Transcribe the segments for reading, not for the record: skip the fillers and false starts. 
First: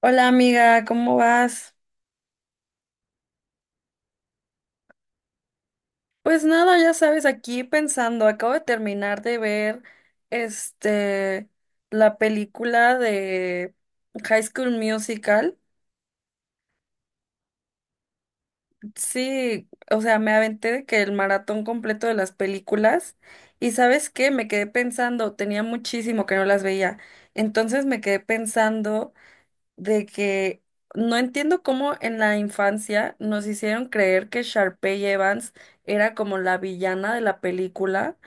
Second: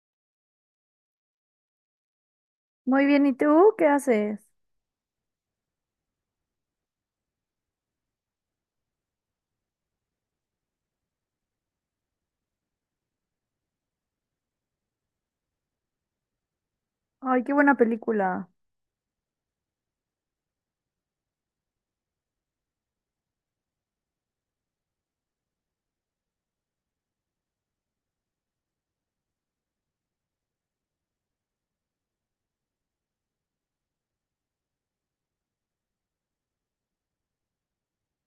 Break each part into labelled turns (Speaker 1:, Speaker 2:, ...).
Speaker 1: Hola amiga, ¿cómo vas?
Speaker 2: Muy bien, ¿y tú qué haces?
Speaker 1: Pues nada, ya sabes, aquí pensando, acabo de terminar de ver este la película de High School Musical.
Speaker 2: Ay, qué buena película.
Speaker 1: Sí, o sea, me aventé de que el maratón completo de las películas y ¿sabes qué? Me quedé pensando, tenía muchísimo que no las veía. Entonces me quedé pensando de que no entiendo cómo en la infancia nos hicieron creer que Sharpay Evans era como la villana de la película,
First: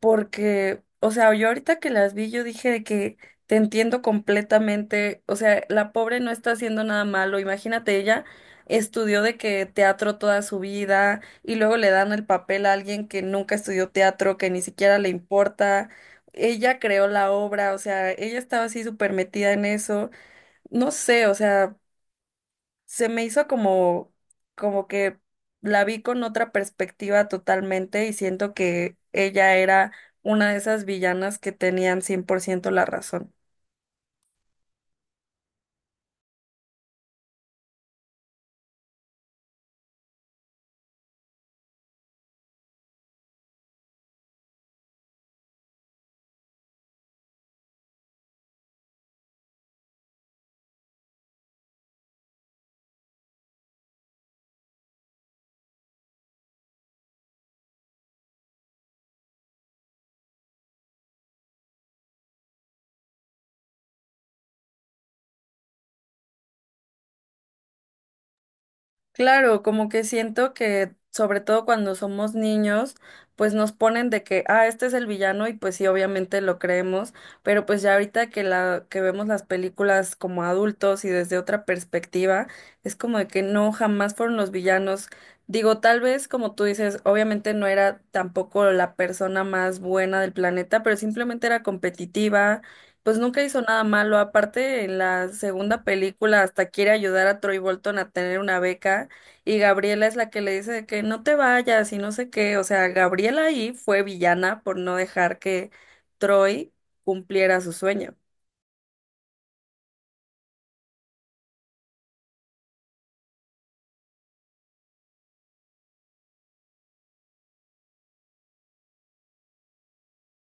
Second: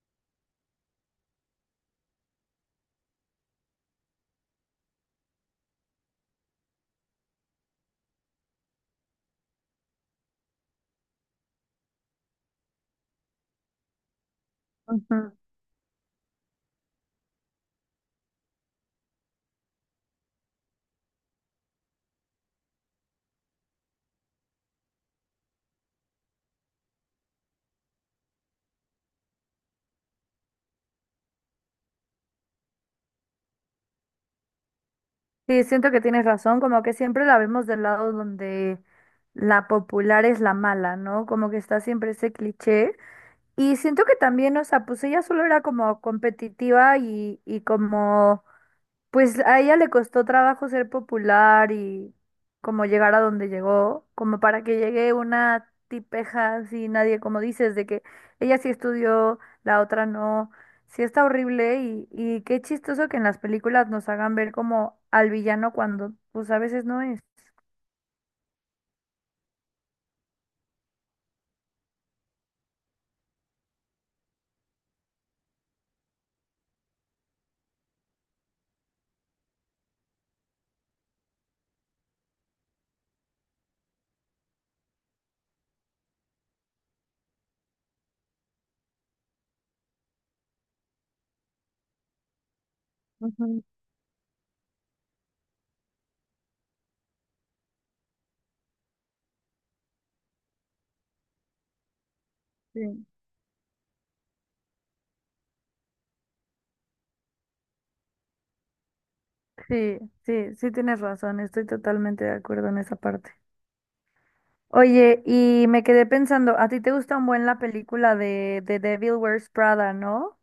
Speaker 1: porque, o sea, yo ahorita que las vi, yo dije de que te entiendo completamente, o sea, la pobre no está haciendo nada malo, imagínate, ella estudió de que teatro toda su vida y luego le dan el papel a alguien que nunca estudió teatro, que ni siquiera le
Speaker 2: Ujú.
Speaker 1: importa. Ella creó la obra, o sea, ella estaba así súper metida en eso. No sé, o sea, se me hizo como que la vi con otra perspectiva totalmente y siento que ella era una de esas villanas que tenían 100% la razón.
Speaker 2: Sí, siento que tienes razón, como que siempre la vemos del lado donde la popular es la mala, ¿no? Como que está siempre ese cliché. Y siento que también, o sea, pues ella solo era como competitiva y como pues a ella le costó trabajo ser popular y como llegar a donde llegó, como para que llegue una tipeja así, nadie, como dices, de que ella sí estudió, la otra no. Sí está horrible y qué chistoso que en las películas nos hagan ver como al villano cuando pues a veces no es.
Speaker 1: Claro, como que siento que sobre todo cuando somos niños, pues nos ponen de que, ah, este es el villano y pues sí, obviamente lo creemos, pero pues ya ahorita que la que vemos las películas como adultos y desde otra perspectiva, es como de que no, jamás fueron los villanos. Digo, tal vez como tú dices, obviamente no era tampoco la persona más buena del planeta, pero simplemente era competitiva. Pues nunca hizo
Speaker 2: Ujú,
Speaker 1: nada malo. Aparte, en la segunda película hasta quiere ayudar a Troy Bolton a tener una beca. Y Gabriela es la que le dice de que no te vayas y no sé qué. O sea,
Speaker 2: sí.
Speaker 1: Gabriela ahí fue villana por no dejar que Troy cumpliera su sueño.
Speaker 2: Sí, sí, sí tienes razón, estoy totalmente de acuerdo en esa parte. Oye, y me quedé pensando, ¿a ti te gusta un buen la película de The Devil Wears Prada, no?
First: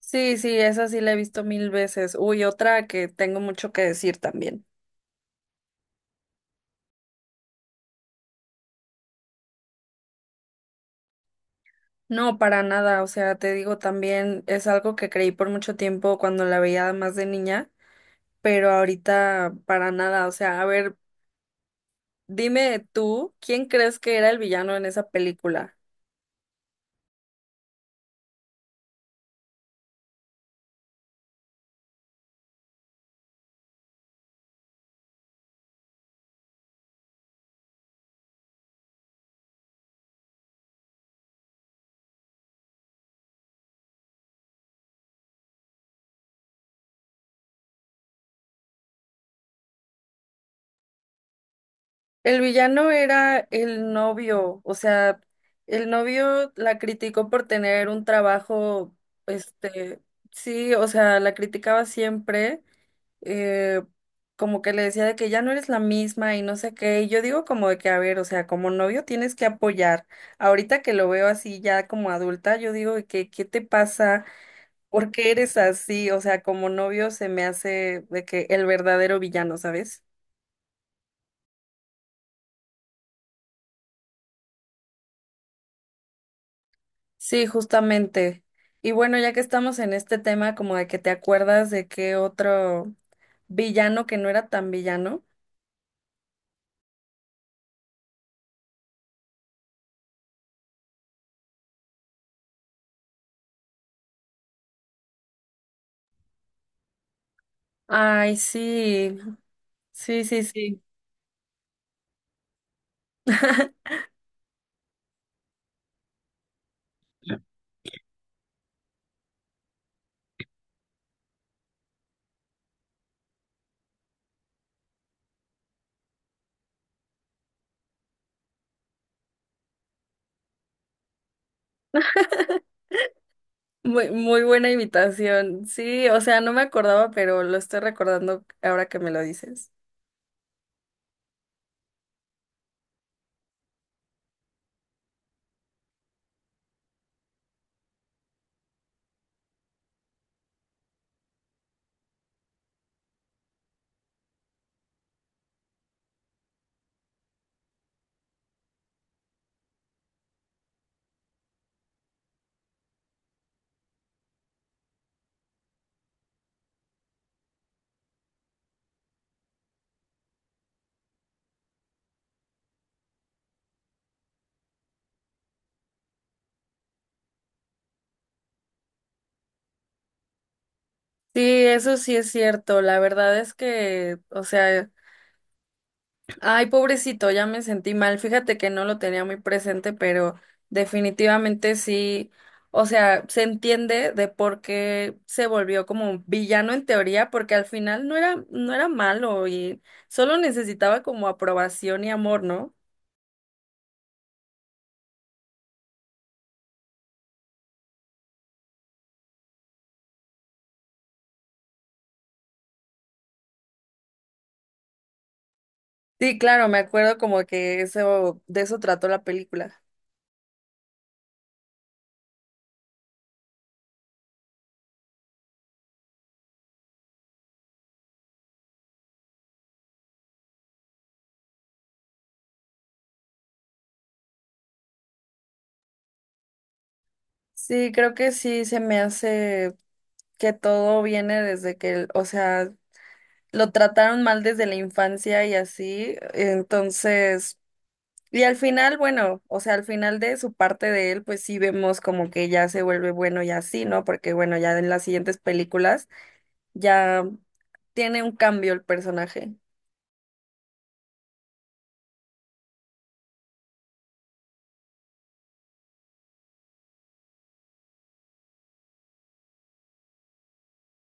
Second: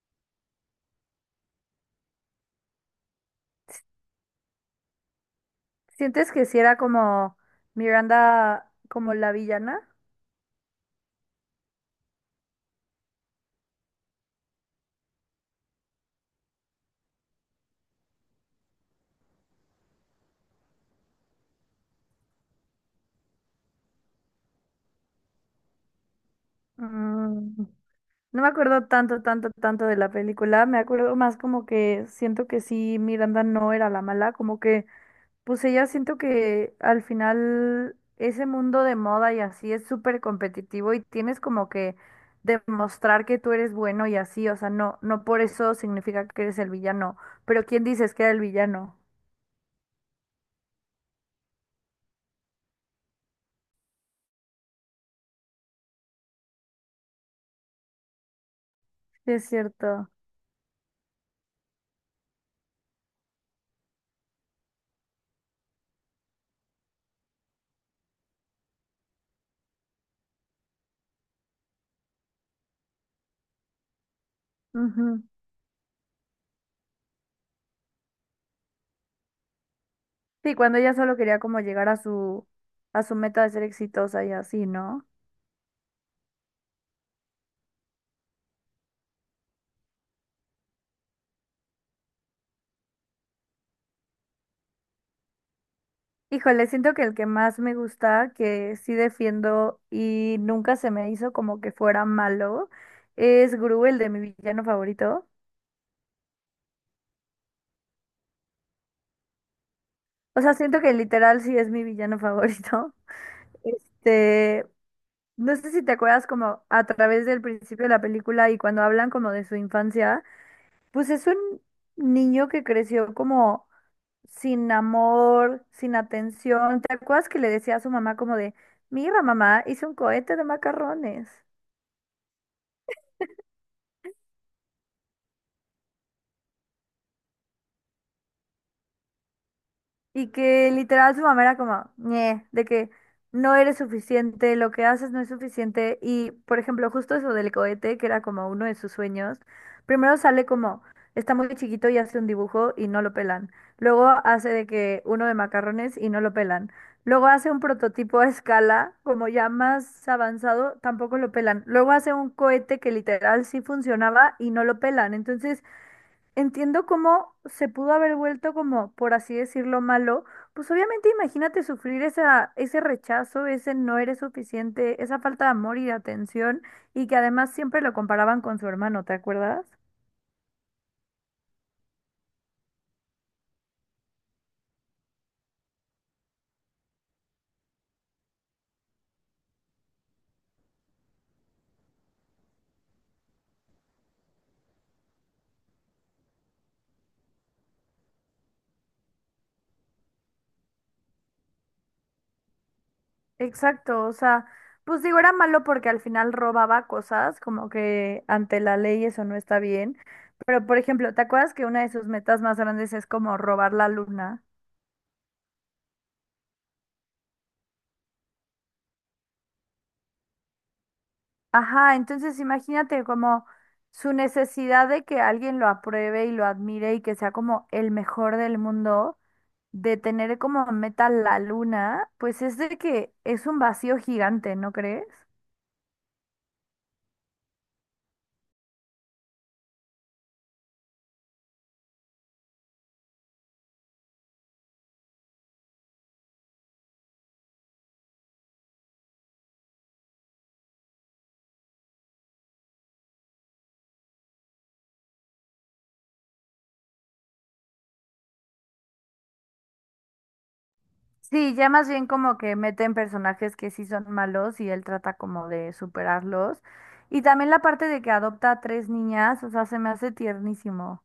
Speaker 1: Sí, sí, esa sí la he visto mil veces. Uy, otra que tengo mucho que decir también.
Speaker 2: ¿Sientes que si era como Miranda, como la villana?
Speaker 1: No, para nada. O sea, te digo también, es algo que creí por mucho tiempo cuando la veía más de niña, pero ahorita para nada. O sea, a ver, dime tú, ¿quién crees que era el villano en esa película?
Speaker 2: Mm, No me acuerdo tanto, tanto, tanto de la película. Me acuerdo más como que siento que sí, Miranda no era la mala. Como que, pues ella siento que al final ese mundo de moda y así es súper competitivo y tienes como que demostrar que tú eres bueno y así. O sea, no, no por eso significa que eres el villano. Pero ¿quién dices que era el villano?
Speaker 1: El villano era el novio, o sea, el novio la criticó por tener un trabajo,
Speaker 2: Sí, es
Speaker 1: este,
Speaker 2: cierto.
Speaker 1: sí, o sea, la criticaba siempre, eh, como que le decía de que ya no eres la misma y no sé qué, y yo digo como de que, a ver, o sea, como novio tienes que apoyar. Ahorita que lo veo así ya como adulta, yo digo de que, ¿qué te pasa? ¿Por qué eres así? O sea, como novio se me hace de que el verdadero villano, ¿sabes?
Speaker 2: Sí, cuando ella solo quería como llegar a su meta de ser exitosa y así, ¿no?
Speaker 1: Sí, justamente. Y bueno, ya que estamos en este tema, como de que te acuerdas de qué otro villano que no era tan villano.
Speaker 2: Híjole, siento que el que más me gusta, que sí defiendo y nunca se me hizo como que fuera malo, es Gru, el de mi villano favorito.
Speaker 1: Ay, sí, sí,
Speaker 2: O
Speaker 1: sí,
Speaker 2: sea, siento
Speaker 1: sí.
Speaker 2: que literal sí es mi villano favorito. Este, no sé si te acuerdas como a través del principio de la película y cuando hablan como de su infancia, pues es un niño que creció como sin amor, sin atención. ¿Te acuerdas que le decía a su mamá como de, mira, mamá, hice un cohete de macarrones?
Speaker 1: Muy, muy buena invitación. Sí, o sea, no me acordaba, pero lo estoy recordando ahora que me lo dices.
Speaker 2: Y que literal su mamá era como, "Ñe", de que no eres suficiente, lo que haces no es suficiente. Y, por ejemplo, justo eso del cohete, que era como uno de sus sueños, primero sale como, está muy chiquito y hace un dibujo y no lo pelan. Luego hace de que uno de macarrones y no lo pelan. Luego hace un prototipo a escala, como ya más avanzado, tampoco lo pelan. Luego hace un cohete que literal sí funcionaba y no lo pelan. Entonces, entiendo cómo se pudo haber vuelto como, por así decirlo, malo. Pues obviamente imagínate sufrir ese rechazo, ese no eres suficiente, esa falta de amor y de atención, y que además siempre lo comparaban con su hermano, ¿te acuerdas?
Speaker 1: Sí, eso sí es cierto. La verdad es que, o sea, ay, pobrecito, ya me sentí mal. Fíjate que no lo tenía muy presente, pero definitivamente sí, o sea, se entiende de por qué se volvió como un villano en teoría, porque al final no era malo y solo necesitaba como aprobación y amor, ¿no?
Speaker 2: Exacto, o sea, pues digo, era malo porque al final robaba cosas, como que ante la ley eso no está bien. Pero, por ejemplo, ¿te acuerdas que una de sus metas más grandes es como robar la luna?
Speaker 1: Sí, claro, me acuerdo como que eso, de eso trató la película.
Speaker 2: Ajá, entonces imagínate como su necesidad de que alguien lo apruebe y lo admire y que sea como el mejor del mundo, de tener como meta la luna, pues es de que es un vacío gigante, ¿no crees?
Speaker 1: Sí, creo que sí se me hace que todo viene desde que, o sea, lo trataron mal desde la infancia y así, entonces. Y al final, bueno, o sea, al final de su parte de él, pues sí vemos como que ya se vuelve bueno y así, ¿no? Porque bueno, ya en las siguientes películas ya tiene un cambio el personaje.
Speaker 2: Sí, ya más bien como que meten personajes que sí son malos y él trata como de superarlos. Y también la parte de que adopta a tres niñas, o sea, se me hace tiernísimo.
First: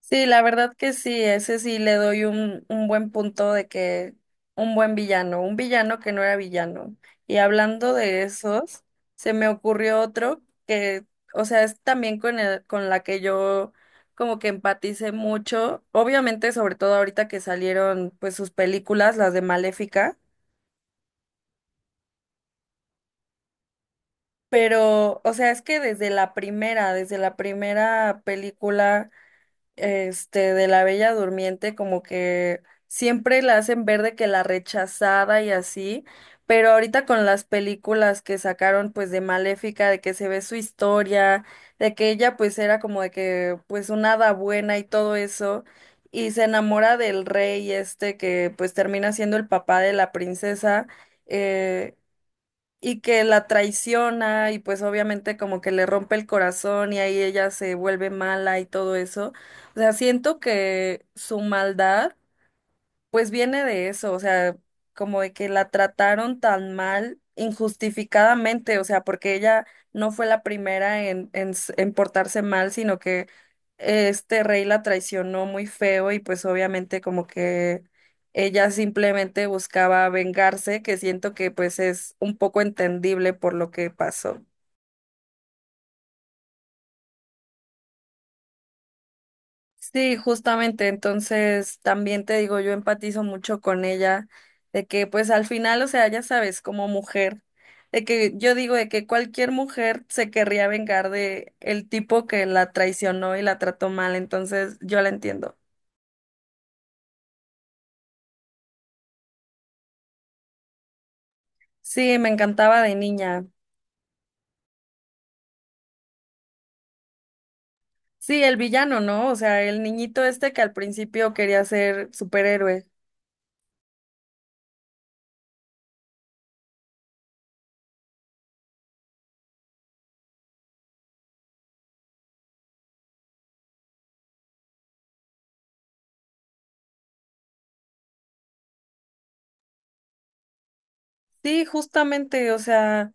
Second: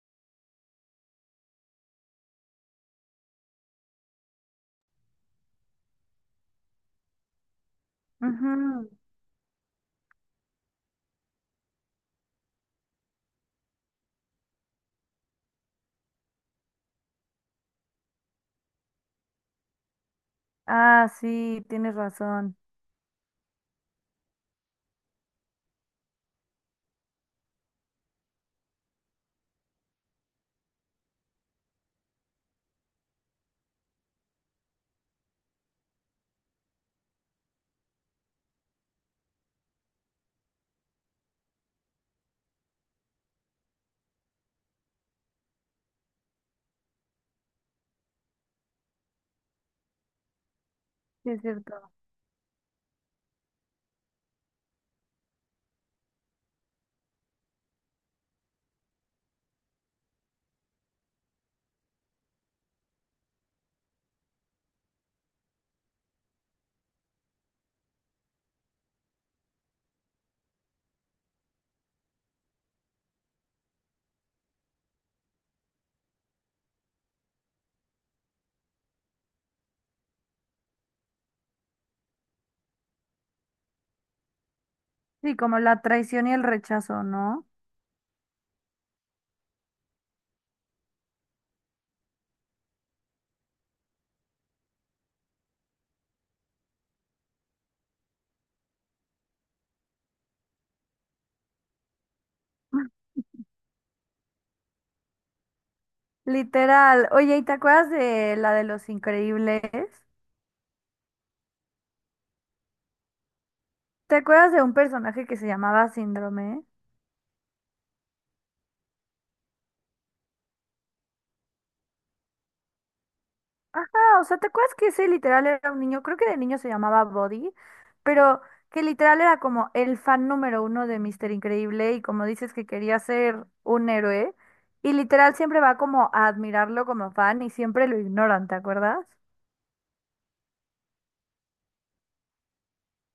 Speaker 1: Sí, la verdad que sí, ese sí le doy un buen punto de que un buen villano, un villano que no era villano. Y hablando de esos,
Speaker 2: Ujú.
Speaker 1: se me ocurrió otro que, o sea, es también con la que yo como que empaticé mucho, obviamente sobre todo ahorita que salieron pues sus películas, las de Maléfica,
Speaker 2: Ah, sí, tienes razón.
Speaker 1: pero, o sea, es que desde la primera película, de la Bella Durmiente, como que siempre la hacen ver de que la rechazada y así, pero ahorita con las películas que sacaron pues de Maléfica, de que se ve su historia, de que ella pues era como de que pues una hada buena y todo eso, y se enamora del rey este que pues termina siendo el papá de la princesa,
Speaker 2: Sí, es cierto.
Speaker 1: eh, y que la traiciona y pues obviamente como que le rompe el corazón y ahí ella se vuelve mala y todo eso. O sea, siento que su maldad pues viene de eso, o sea, como de que la trataron tan mal injustificadamente, o sea, porque ella no fue la primera en portarse mal, sino que este rey la traicionó muy feo y pues obviamente como que ella simplemente buscaba vengarse, que siento que pues es un poco entendible por lo que pasó.
Speaker 2: Sí, como la traición y el rechazo, ¿no?
Speaker 1: Sí, justamente, entonces también te digo, yo empatizo mucho con ella, de que pues al final, o sea, ya sabes, como mujer, de que yo digo de que cualquier mujer se querría vengar de el tipo que la traicionó y la trató mal, entonces yo la entiendo.
Speaker 2: Literal. Oye, ¿y te acuerdas de la de Los Increíbles?
Speaker 1: Sí, me encantaba de niña.
Speaker 2: ¿Te acuerdas de un personaje que se llamaba Síndrome?
Speaker 1: Sí, el villano, ¿no? O sea, el niñito este que al principio quería ser superhéroe.
Speaker 2: Ajá, o sea, ¿te acuerdas que ese literal era un niño? Creo que de niño se llamaba Body, pero que literal era como el fan número 1 de Mister Increíble y como dices que quería ser un héroe, y literal siempre va como a admirarlo como fan y siempre lo ignoran, ¿te acuerdas?
Speaker 1: Sí, justamente, o sea,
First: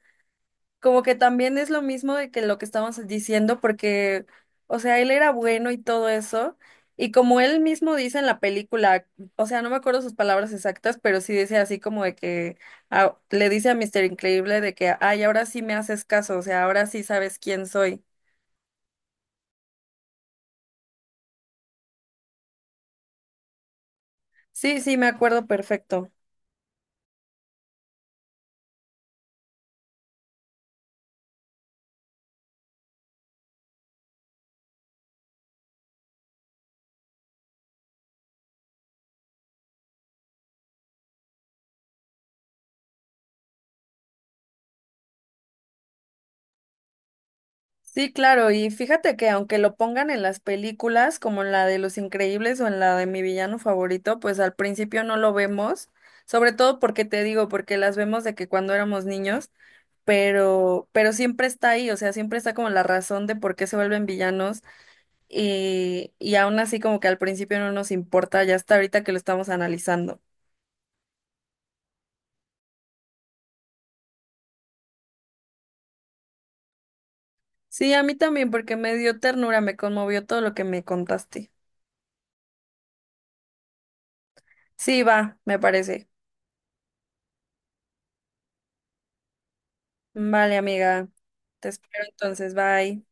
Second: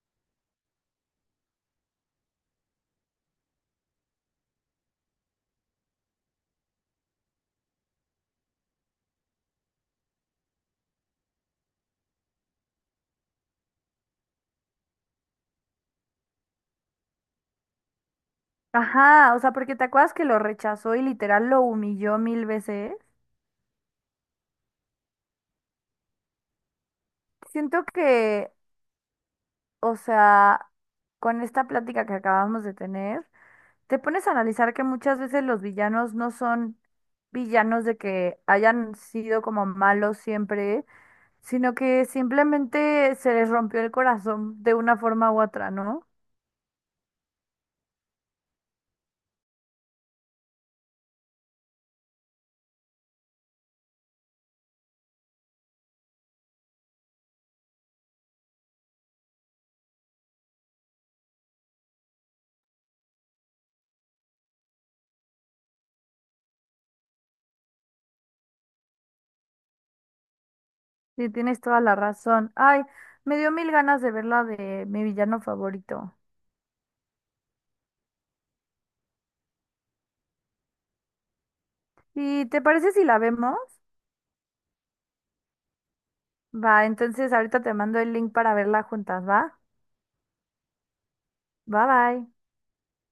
Speaker 1: como que también es lo mismo de que lo que estábamos diciendo, porque, o sea, él era bueno y todo eso, y como él mismo dice en la película, o sea, no me acuerdo sus palabras exactas, pero sí dice así como de que ah, le dice a Mister Increíble de que, ay, ahora sí me haces caso, o sea, ahora sí sabes quién soy.
Speaker 2: Ajá, o sea, porque te acuerdas que lo rechazó y literal lo humilló 1000 veces.
Speaker 1: Sí, sí, me acuerdo perfecto.
Speaker 2: Siento que, o sea, con esta plática que acabamos de tener, te pones a analizar que muchas veces los villanos no son villanos de que hayan sido como malos siempre, sino que simplemente se les rompió el corazón de una forma u otra, ¿no?
Speaker 1: Sí, claro, y fíjate que aunque lo pongan en las películas, como en la de Los Increíbles o en la de Mi Villano Favorito, pues al principio no lo vemos, sobre todo porque te digo, porque las vemos de que cuando éramos niños, pero siempre está ahí, o sea, siempre está como la razón de por qué se vuelven villanos y aún así como que al principio no nos importa, ya hasta ahorita que lo estamos analizando.
Speaker 2: Sí, tienes toda la razón. Ay, me dio mil ganas de ver la de mi villano favorito.
Speaker 1: Sí, a mí también, porque me dio ternura, me conmovió todo lo que me contaste.
Speaker 2: ¿Y te parece si la vemos?
Speaker 1: Sí, va, me parece.
Speaker 2: Va, entonces ahorita te mando el link para verla juntas, ¿va?
Speaker 1: Vale, amiga. Te
Speaker 2: Bye
Speaker 1: espero
Speaker 2: bye.
Speaker 1: entonces. Bye.